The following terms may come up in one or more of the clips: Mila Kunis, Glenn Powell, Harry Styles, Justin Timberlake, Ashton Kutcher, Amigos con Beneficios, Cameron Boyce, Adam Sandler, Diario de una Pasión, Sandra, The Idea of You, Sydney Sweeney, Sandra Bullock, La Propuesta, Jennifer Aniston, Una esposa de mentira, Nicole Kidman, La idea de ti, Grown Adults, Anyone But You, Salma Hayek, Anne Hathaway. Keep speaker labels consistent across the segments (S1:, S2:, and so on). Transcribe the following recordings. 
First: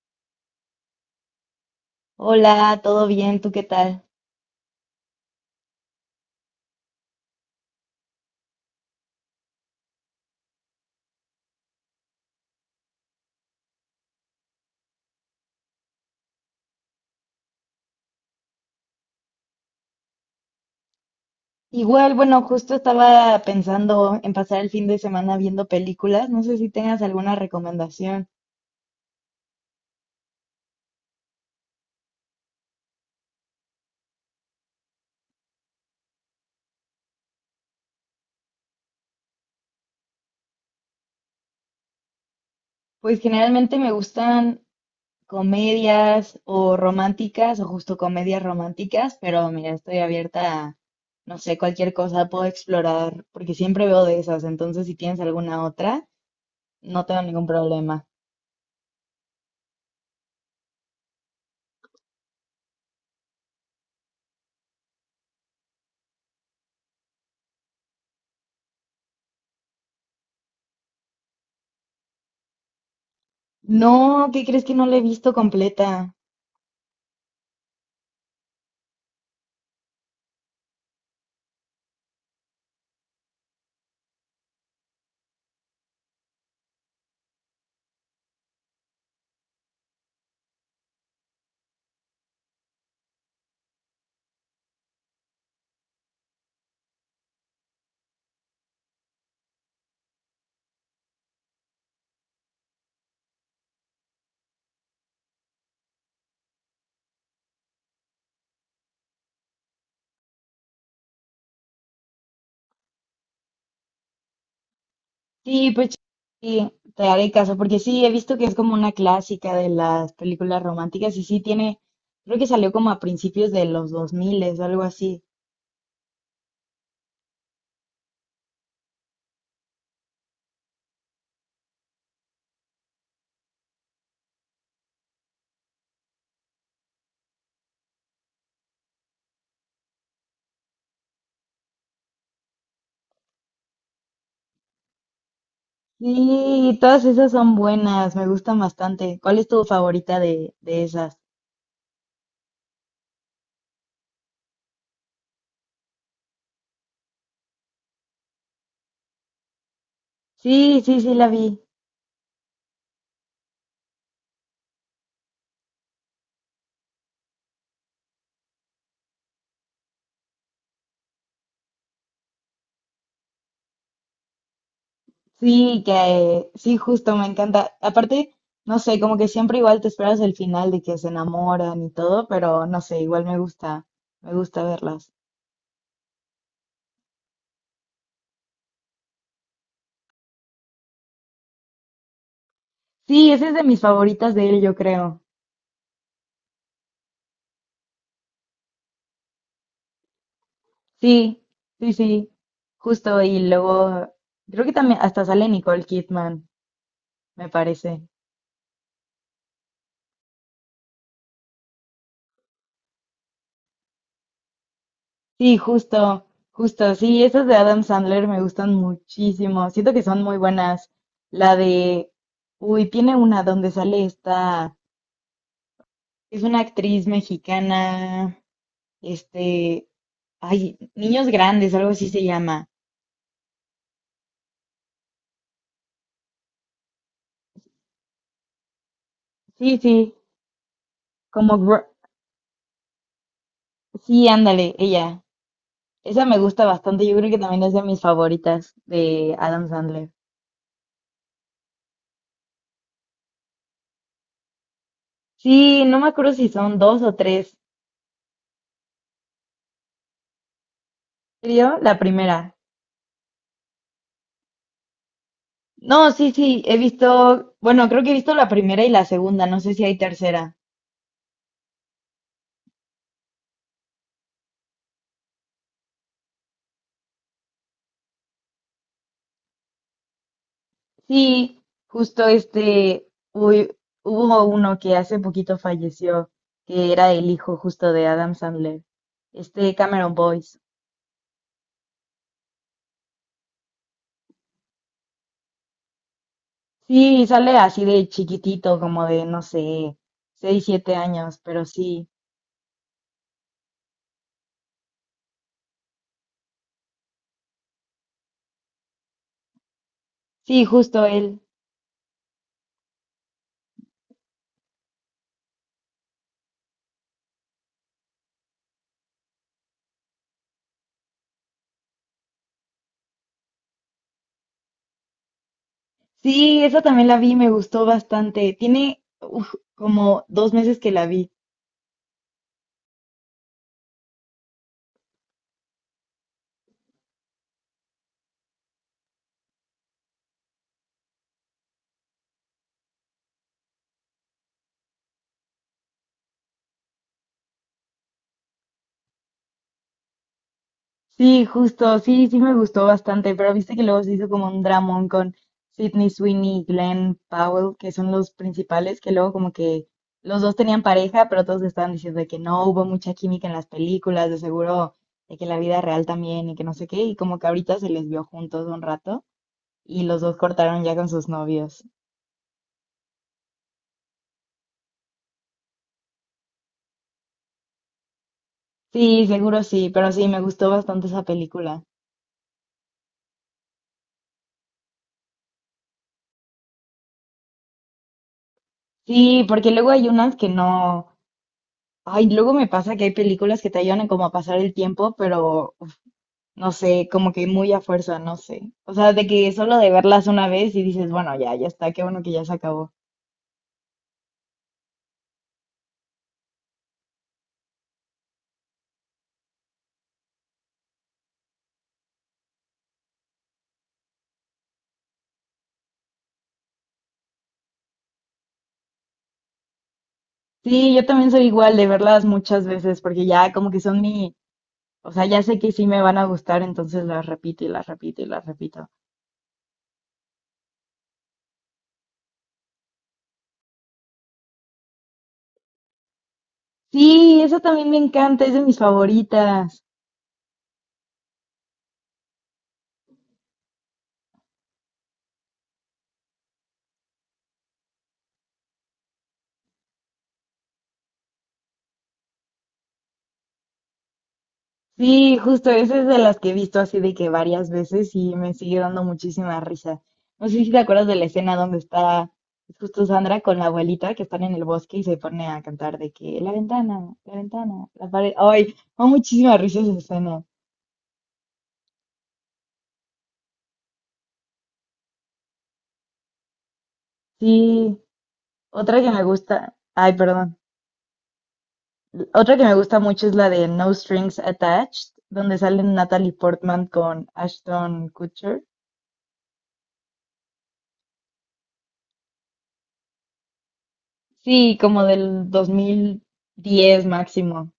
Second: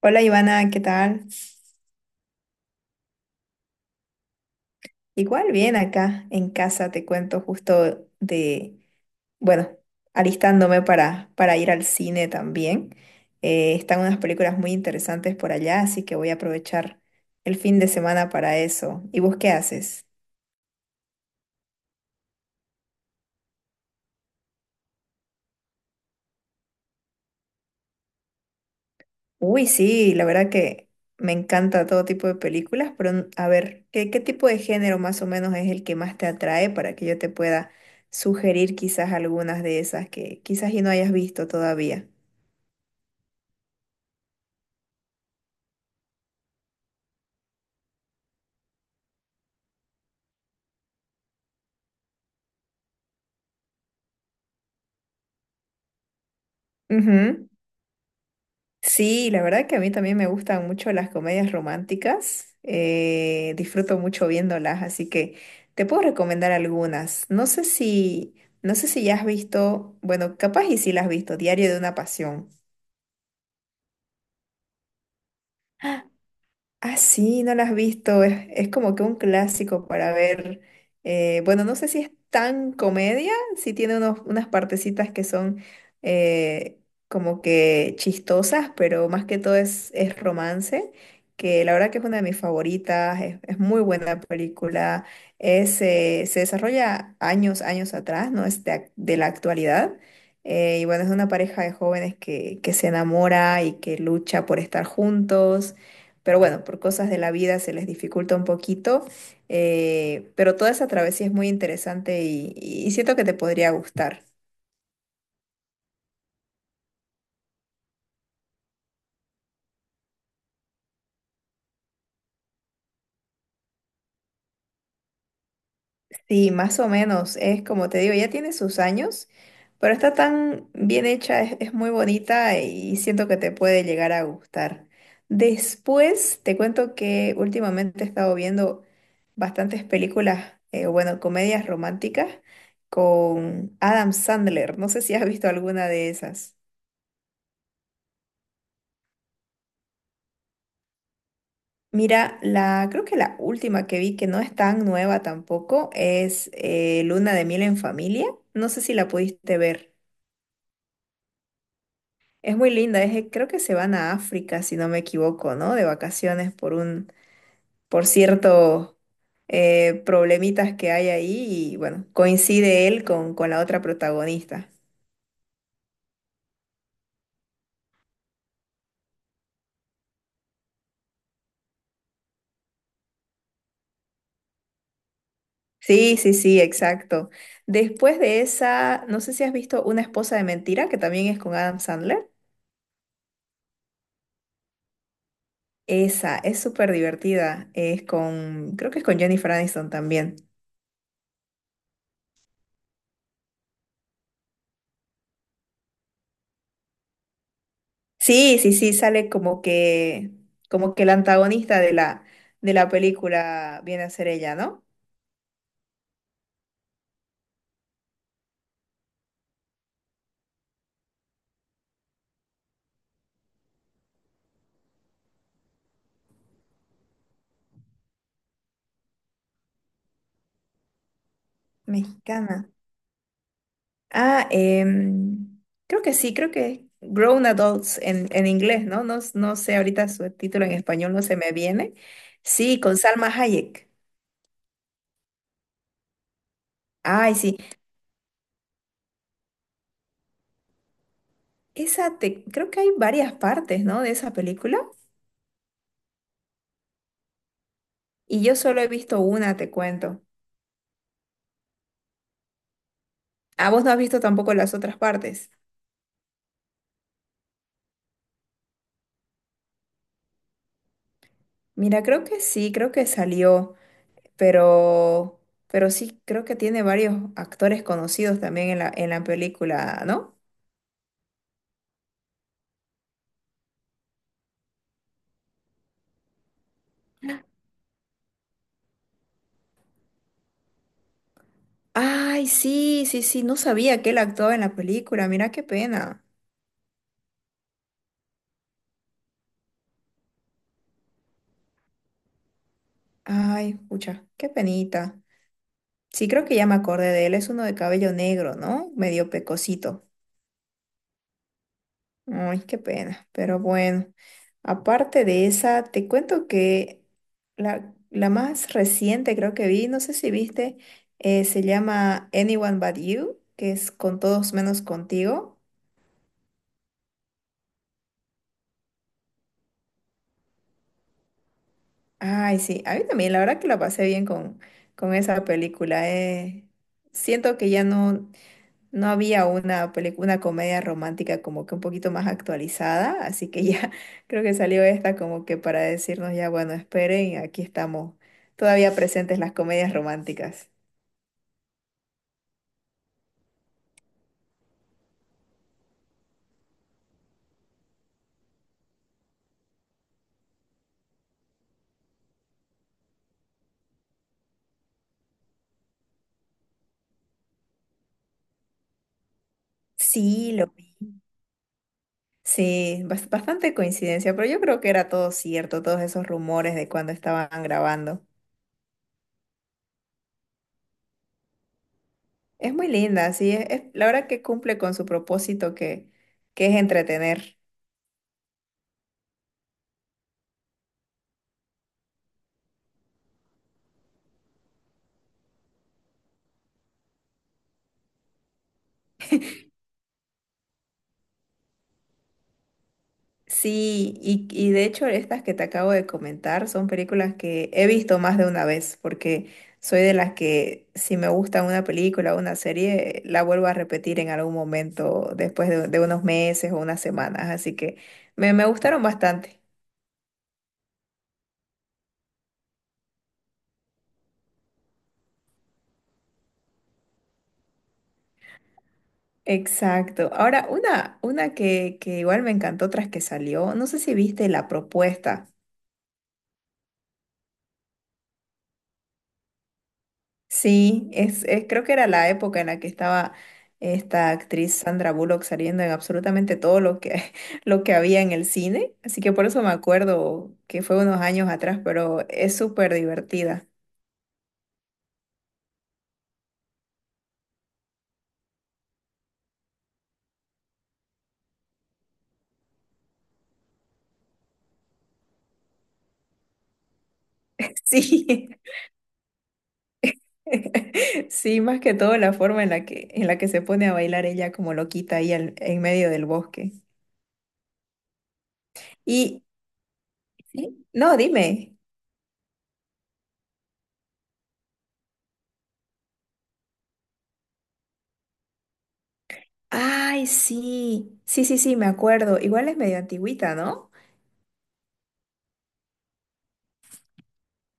S1: Hola, Ivana, ¿qué tal?
S2: Hola, ¿todo bien? ¿Tú qué tal?
S1: Igual bien acá en casa, te cuento justo bueno, alistándome para ir al cine también. Están unas películas muy interesantes por allá, así que voy a aprovechar el fin de semana para eso. ¿Y vos qué haces?
S2: Igual, bueno, justo estaba pensando en pasar el fin de semana viendo películas. No sé si tengas alguna recomendación.
S1: Uy, sí, la verdad que me encanta todo tipo de películas, pero a ver, ¿ qué tipo de género más o menos es el que más te atrae para que yo te pueda sugerir quizás algunas de esas que quizás y no hayas visto todavía?
S2: Pues generalmente me gustan comedias o románticas o justo comedias románticas, pero mira, estoy abierta a, no sé, cualquier cosa puedo explorar porque siempre veo de esas. Entonces, si tienes alguna otra, no tengo ningún
S1: Ujú.
S2: problema.
S1: Sí, la verdad que a mí también me gustan mucho las comedias románticas. Disfruto mucho viéndolas, así que te puedo recomendar algunas. No sé si ya has visto, bueno, capaz y si las has visto, Diario de una Pasión.
S2: No, ¿qué crees que no la he visto completa?
S1: Ah, sí, no la has visto. Es como que un clásico para ver. Bueno, no sé si es tan comedia, sí tiene unas partecitas que son eh, como que chistosas, pero más que todo es romance, que la verdad que es una de mis favoritas, es muy buena película. Se desarrolla años atrás, no es de la actualidad. Y bueno, es una pareja de jóvenes que se enamora y que lucha por estar juntos, pero bueno, por cosas de la vida se les dificulta un poquito. Eh, Pero toda esa travesía es muy interesante y siento que te podría gustar.
S2: Sí, pues sí, te haré caso, porque sí, he visto que es como una clásica de las películas románticas y sí tiene, creo que salió como a principios de los 2000 o algo así.
S1: Sí, más o menos, es como te digo, ya tiene sus años, pero está tan bien hecha, es muy bonita y siento que te puede llegar a gustar. Después te cuento que últimamente he estado viendo bastantes películas, bueno, comedias románticas con Adam Sandler. No sé si has visto alguna de esas.
S2: Sí, todas esas son buenas, me gustan bastante. ¿Cuál es tu favorita de esas?
S1: Mira, creo que la última que vi, que no es tan nueva tampoco, es Luna de Miel en Familia. No sé si la pudiste ver.
S2: Sí, sí, sí, la vi.
S1: Es muy linda, es, creo que se van a África, si no me equivoco, ¿no? De vacaciones por por ciertos problemitas que hay ahí y bueno, coincide él con la otra protagonista.
S2: Sí, que sí, justo, me encanta. Aparte, no sé, como que siempre igual te esperas el final de que se enamoran y todo, pero no sé, igual me gusta verlas.
S1: Sí, sí, sí, exacto. Después de esa, no sé si has visto Una esposa de mentira, que también es con Adam Sandler.
S2: Sí, esa es de mis favoritas de él, yo creo.
S1: Esa es súper divertida. Es con, creo que es con Jennifer Aniston también.
S2: Sí, sí, sí, justo. Y luego, creo que también hasta sale Nicole Kidman, me parece.
S1: Sí, sí, sí, sale como que el antagonista de de la película viene a ser ella, ¿no?
S2: Sí, justo, justo. Sí, esas de Adam Sandler me gustan muchísimo. Siento que son muy buenas. La de, uy, tiene una donde sale esta, es una actriz mexicana, este, ay, Niños Grandes, algo así se llama.
S1: Mexicana. Ah, creo que sí, creo que Grown Adults en inglés, ¿no? No, no sé,
S2: Sí,
S1: ahorita
S2: sí,
S1: su título en español no se me
S2: como, Gr-
S1: viene. Sí, con Salma Hayek.
S2: sí, ándale, ella. Esa me gusta bastante, yo creo
S1: Ay,
S2: que
S1: sí.
S2: también es de mis favoritas de Adam Sandler.
S1: Esa te, creo que hay varias partes, ¿no? De esa película.
S2: Sí, no me acuerdo si son dos o tres.
S1: Y yo solo he visto una, te cuento.
S2: ¿En ¿Serio? La primera.
S1: Ah, vos no has visto tampoco las otras partes.
S2: No, sí, sí, he visto, bueno, creo que he visto la primera y la segunda, no sé si hay tercera.
S1: Mira, creo que sí, creo que salió, pero, pero sí, creo que tiene varios actores conocidos también en en la película, ¿no?
S2: Sí, justo este, uy, hubo uno que hace poquito falleció, que era el hijo justo de Adam Sandler, este Cameron Boyce.
S1: Ay, sí, sí, sí, no sabía que él actuaba en la película, mira qué pena.
S2: Sí, sale así de chiquitito, como de, no sé, seis, siete años, pero sí,
S1: Ay, pucha, qué penita. Sí, creo que ya me acordé de él, es uno de cabello negro, ¿no? Medio pecosito.
S2: sí, justo él.
S1: Ay, qué pena, pero bueno. Aparte de esa, te cuento que la más reciente creo que vi, no sé si viste, se llama Anyone But You, que es con todos menos contigo.
S2: Sí, esa también la vi, me gustó bastante. Tiene uf, como dos meses que la vi.
S1: Ay, sí, a mí también, la verdad que la pasé bien con esa película. Siento que no había una película, una comedia romántica como que un poquito más actualizada, así que ya creo que salió esta como que para decirnos ya, bueno, esperen, aquí estamos todavía presentes las comedias románticas.
S2: Sí, justo, sí, sí me gustó bastante, pero viste que luego se hizo como un dramón con Sydney Sweeney y Glenn Powell, que son los principales, que luego como que los dos tenían pareja, pero todos estaban diciendo de que no hubo mucha química en las películas, de seguro, de que en la vida real también y que no sé qué, y como que ahorita se les vio juntos un rato y los dos
S1: Sí, lo
S2: cortaron ya
S1: vi.
S2: con sus novios.
S1: Sí, bastante coincidencia, pero yo creo que era todo cierto, todos esos rumores de cuando estaban grabando.
S2: Sí, seguro sí, pero sí, me gustó bastante esa película.
S1: Es muy linda, sí, la verdad que cumple con su propósito que es entretener.
S2: Sí, porque luego hay unas que no. Ay, luego me pasa que hay películas que te ayudan como a pasar el tiempo, pero no sé, como que muy a fuerza, no sé. O sea, de que solo de verlas una vez y dices, bueno, ya, ya está, qué bueno que ya se acabó.
S1: Sí, y de hecho estas que te acabo de comentar son películas que he visto más de una vez, porque soy de las que si me gusta una película o una serie, la vuelvo a repetir en algún momento después de unos meses o unas semanas, así que me gustaron bastante.
S2: Sí, yo también soy igual de verlas muchas veces, porque ya como que son mi. O sea, ya sé que sí me van a gustar, entonces las repito y las repito y las repito.
S1: Exacto. Ahora, una que igual me encantó tras que salió, no sé si viste La Propuesta.
S2: Sí, esa también me encanta, es de mis favoritas.
S1: Sí, creo que era la época en la que estaba esta actriz Sandra Bullock saliendo en absolutamente todo lo que lo que había en el cine, así que por eso me acuerdo que fue unos años atrás, pero es súper divertida.
S2: Sí, justo esa es de las que he visto así de que varias veces y me sigue dando muchísima risa. No sé si te acuerdas de la escena donde está justo Sandra con la abuelita que están en el bosque y se pone a cantar de que la ventana, la ventana, la pared.
S1: Sí,
S2: Ay, me da muchísima risa esa escena.
S1: sí, más que todo la forma en la que se pone a bailar ella como loquita ahí en medio del bosque.
S2: Sí, otra que me
S1: Y
S2: gusta, ay, perdón.
S1: ¿sí? No, dime.
S2: Otra que me gusta mucho es la de No Strings Attached, donde salen Natalie Portman con Ashton Kutcher.
S1: Ay, sí, sí, sí, sí, me acuerdo. Igual es medio antigüita, ¿no?
S2: Sí, como del 2010 máximo.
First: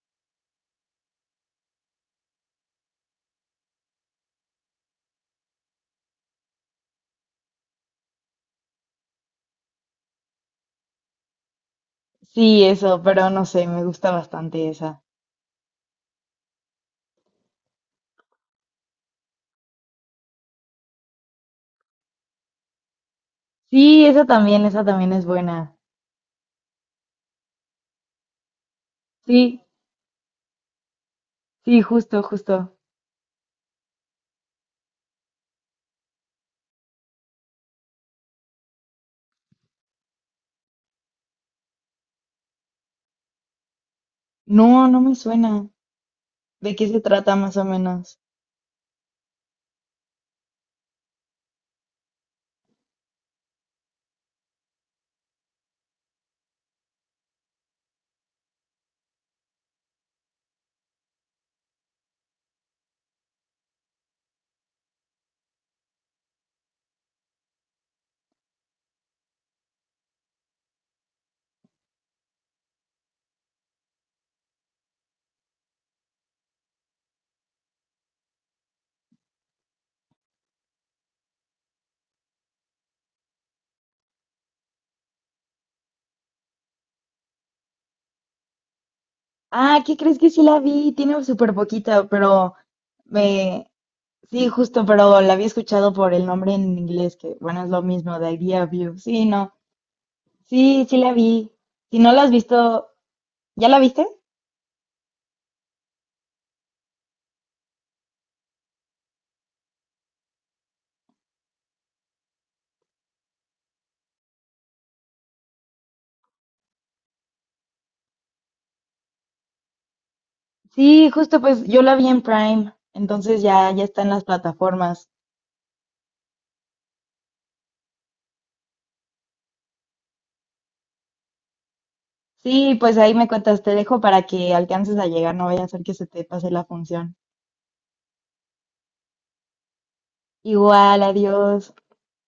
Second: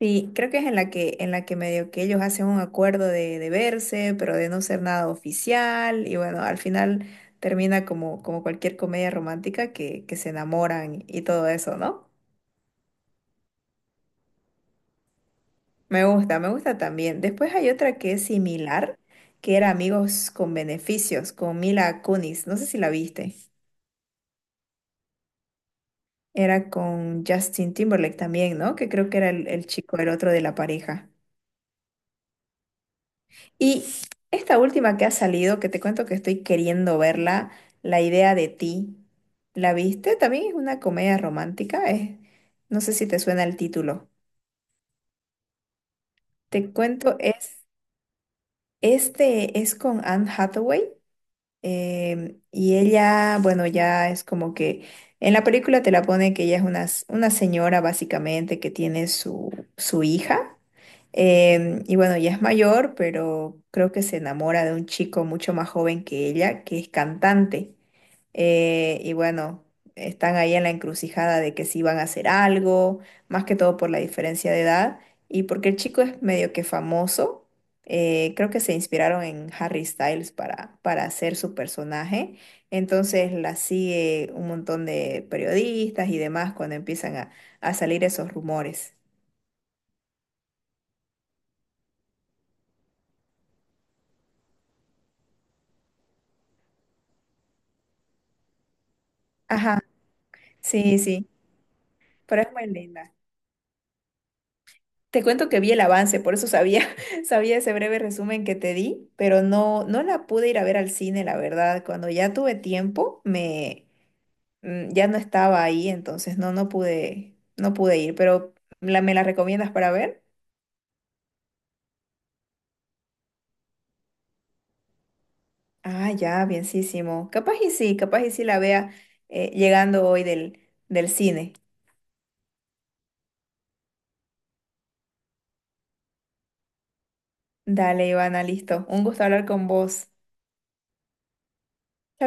S1: Sí, creo que es en la que medio que ellos hacen un acuerdo de verse, pero de no ser nada oficial, y bueno, al final termina como, como cualquier comedia romántica que se enamoran y todo eso, ¿no?
S2: Sí, eso, pero no sé, me gusta bastante esa.
S1: Me gusta también. Después hay otra que es similar, que era Amigos con Beneficios, con Mila Kunis, no sé si la viste.
S2: Sí, esa también es buena.
S1: Era con Justin Timberlake también, ¿no? Que creo que era
S2: Sí,
S1: el chico, el otro de la pareja.
S2: sí, justo, justo.
S1: Y esta última que ha salido, que te cuento que estoy queriendo verla, La idea de ti, ¿la viste? También es una comedia romántica, es, no sé si te suena el título.
S2: No, no me suena. ¿De
S1: Te
S2: qué se
S1: cuento,
S2: trata más
S1: es,
S2: o menos?
S1: este es con Anne Hathaway. Y ella, bueno, ya es como que en la película te la pone que ella es una señora básicamente que tiene su hija. Y bueno, ya es mayor, pero creo que se enamora de un chico mucho más joven que ella, que es cantante. Y bueno, están ahí en la encrucijada de que si van a hacer algo, más que todo por la diferencia de edad y porque el chico es medio que famoso. Creo que se inspiraron en Harry Styles para hacer su personaje. Entonces la sigue un montón de periodistas y demás cuando empiezan a salir esos rumores.
S2: Ah, ¿qué crees que sí la vi? Tiene súper poquita, pero me... Sí, justo, pero la había escuchado por el nombre en inglés, que bueno, es lo mismo, The Idea of You. Sí, no.
S1: Ajá,
S2: Sí, sí
S1: sí,
S2: la
S1: sí,
S2: vi. Si no la has
S1: pero es muy
S2: visto,
S1: linda.
S2: ¿ya la viste?
S1: Te cuento que vi el avance, por eso sabía, sabía ese breve resumen que te di, pero no, no la pude ir a ver al cine, la verdad. Cuando ya tuve tiempo, ya no estaba ahí, entonces no, no pude, no pude ir. Pero ¿la, me la recomiendas para ver?
S2: Sí, justo, pues yo la vi en Prime, entonces ya, ya está en las plataformas.
S1: Ah, ya, bienísimo. Capaz y sí la vea, llegando hoy del cine.
S2: Sí, pues ahí me cuentas, te dejo para que alcances a llegar, no vaya a ser que se te pase la función.
S1: Dale, Ivana, listo. Un gusto hablar con vos.
S2: Igual, adiós.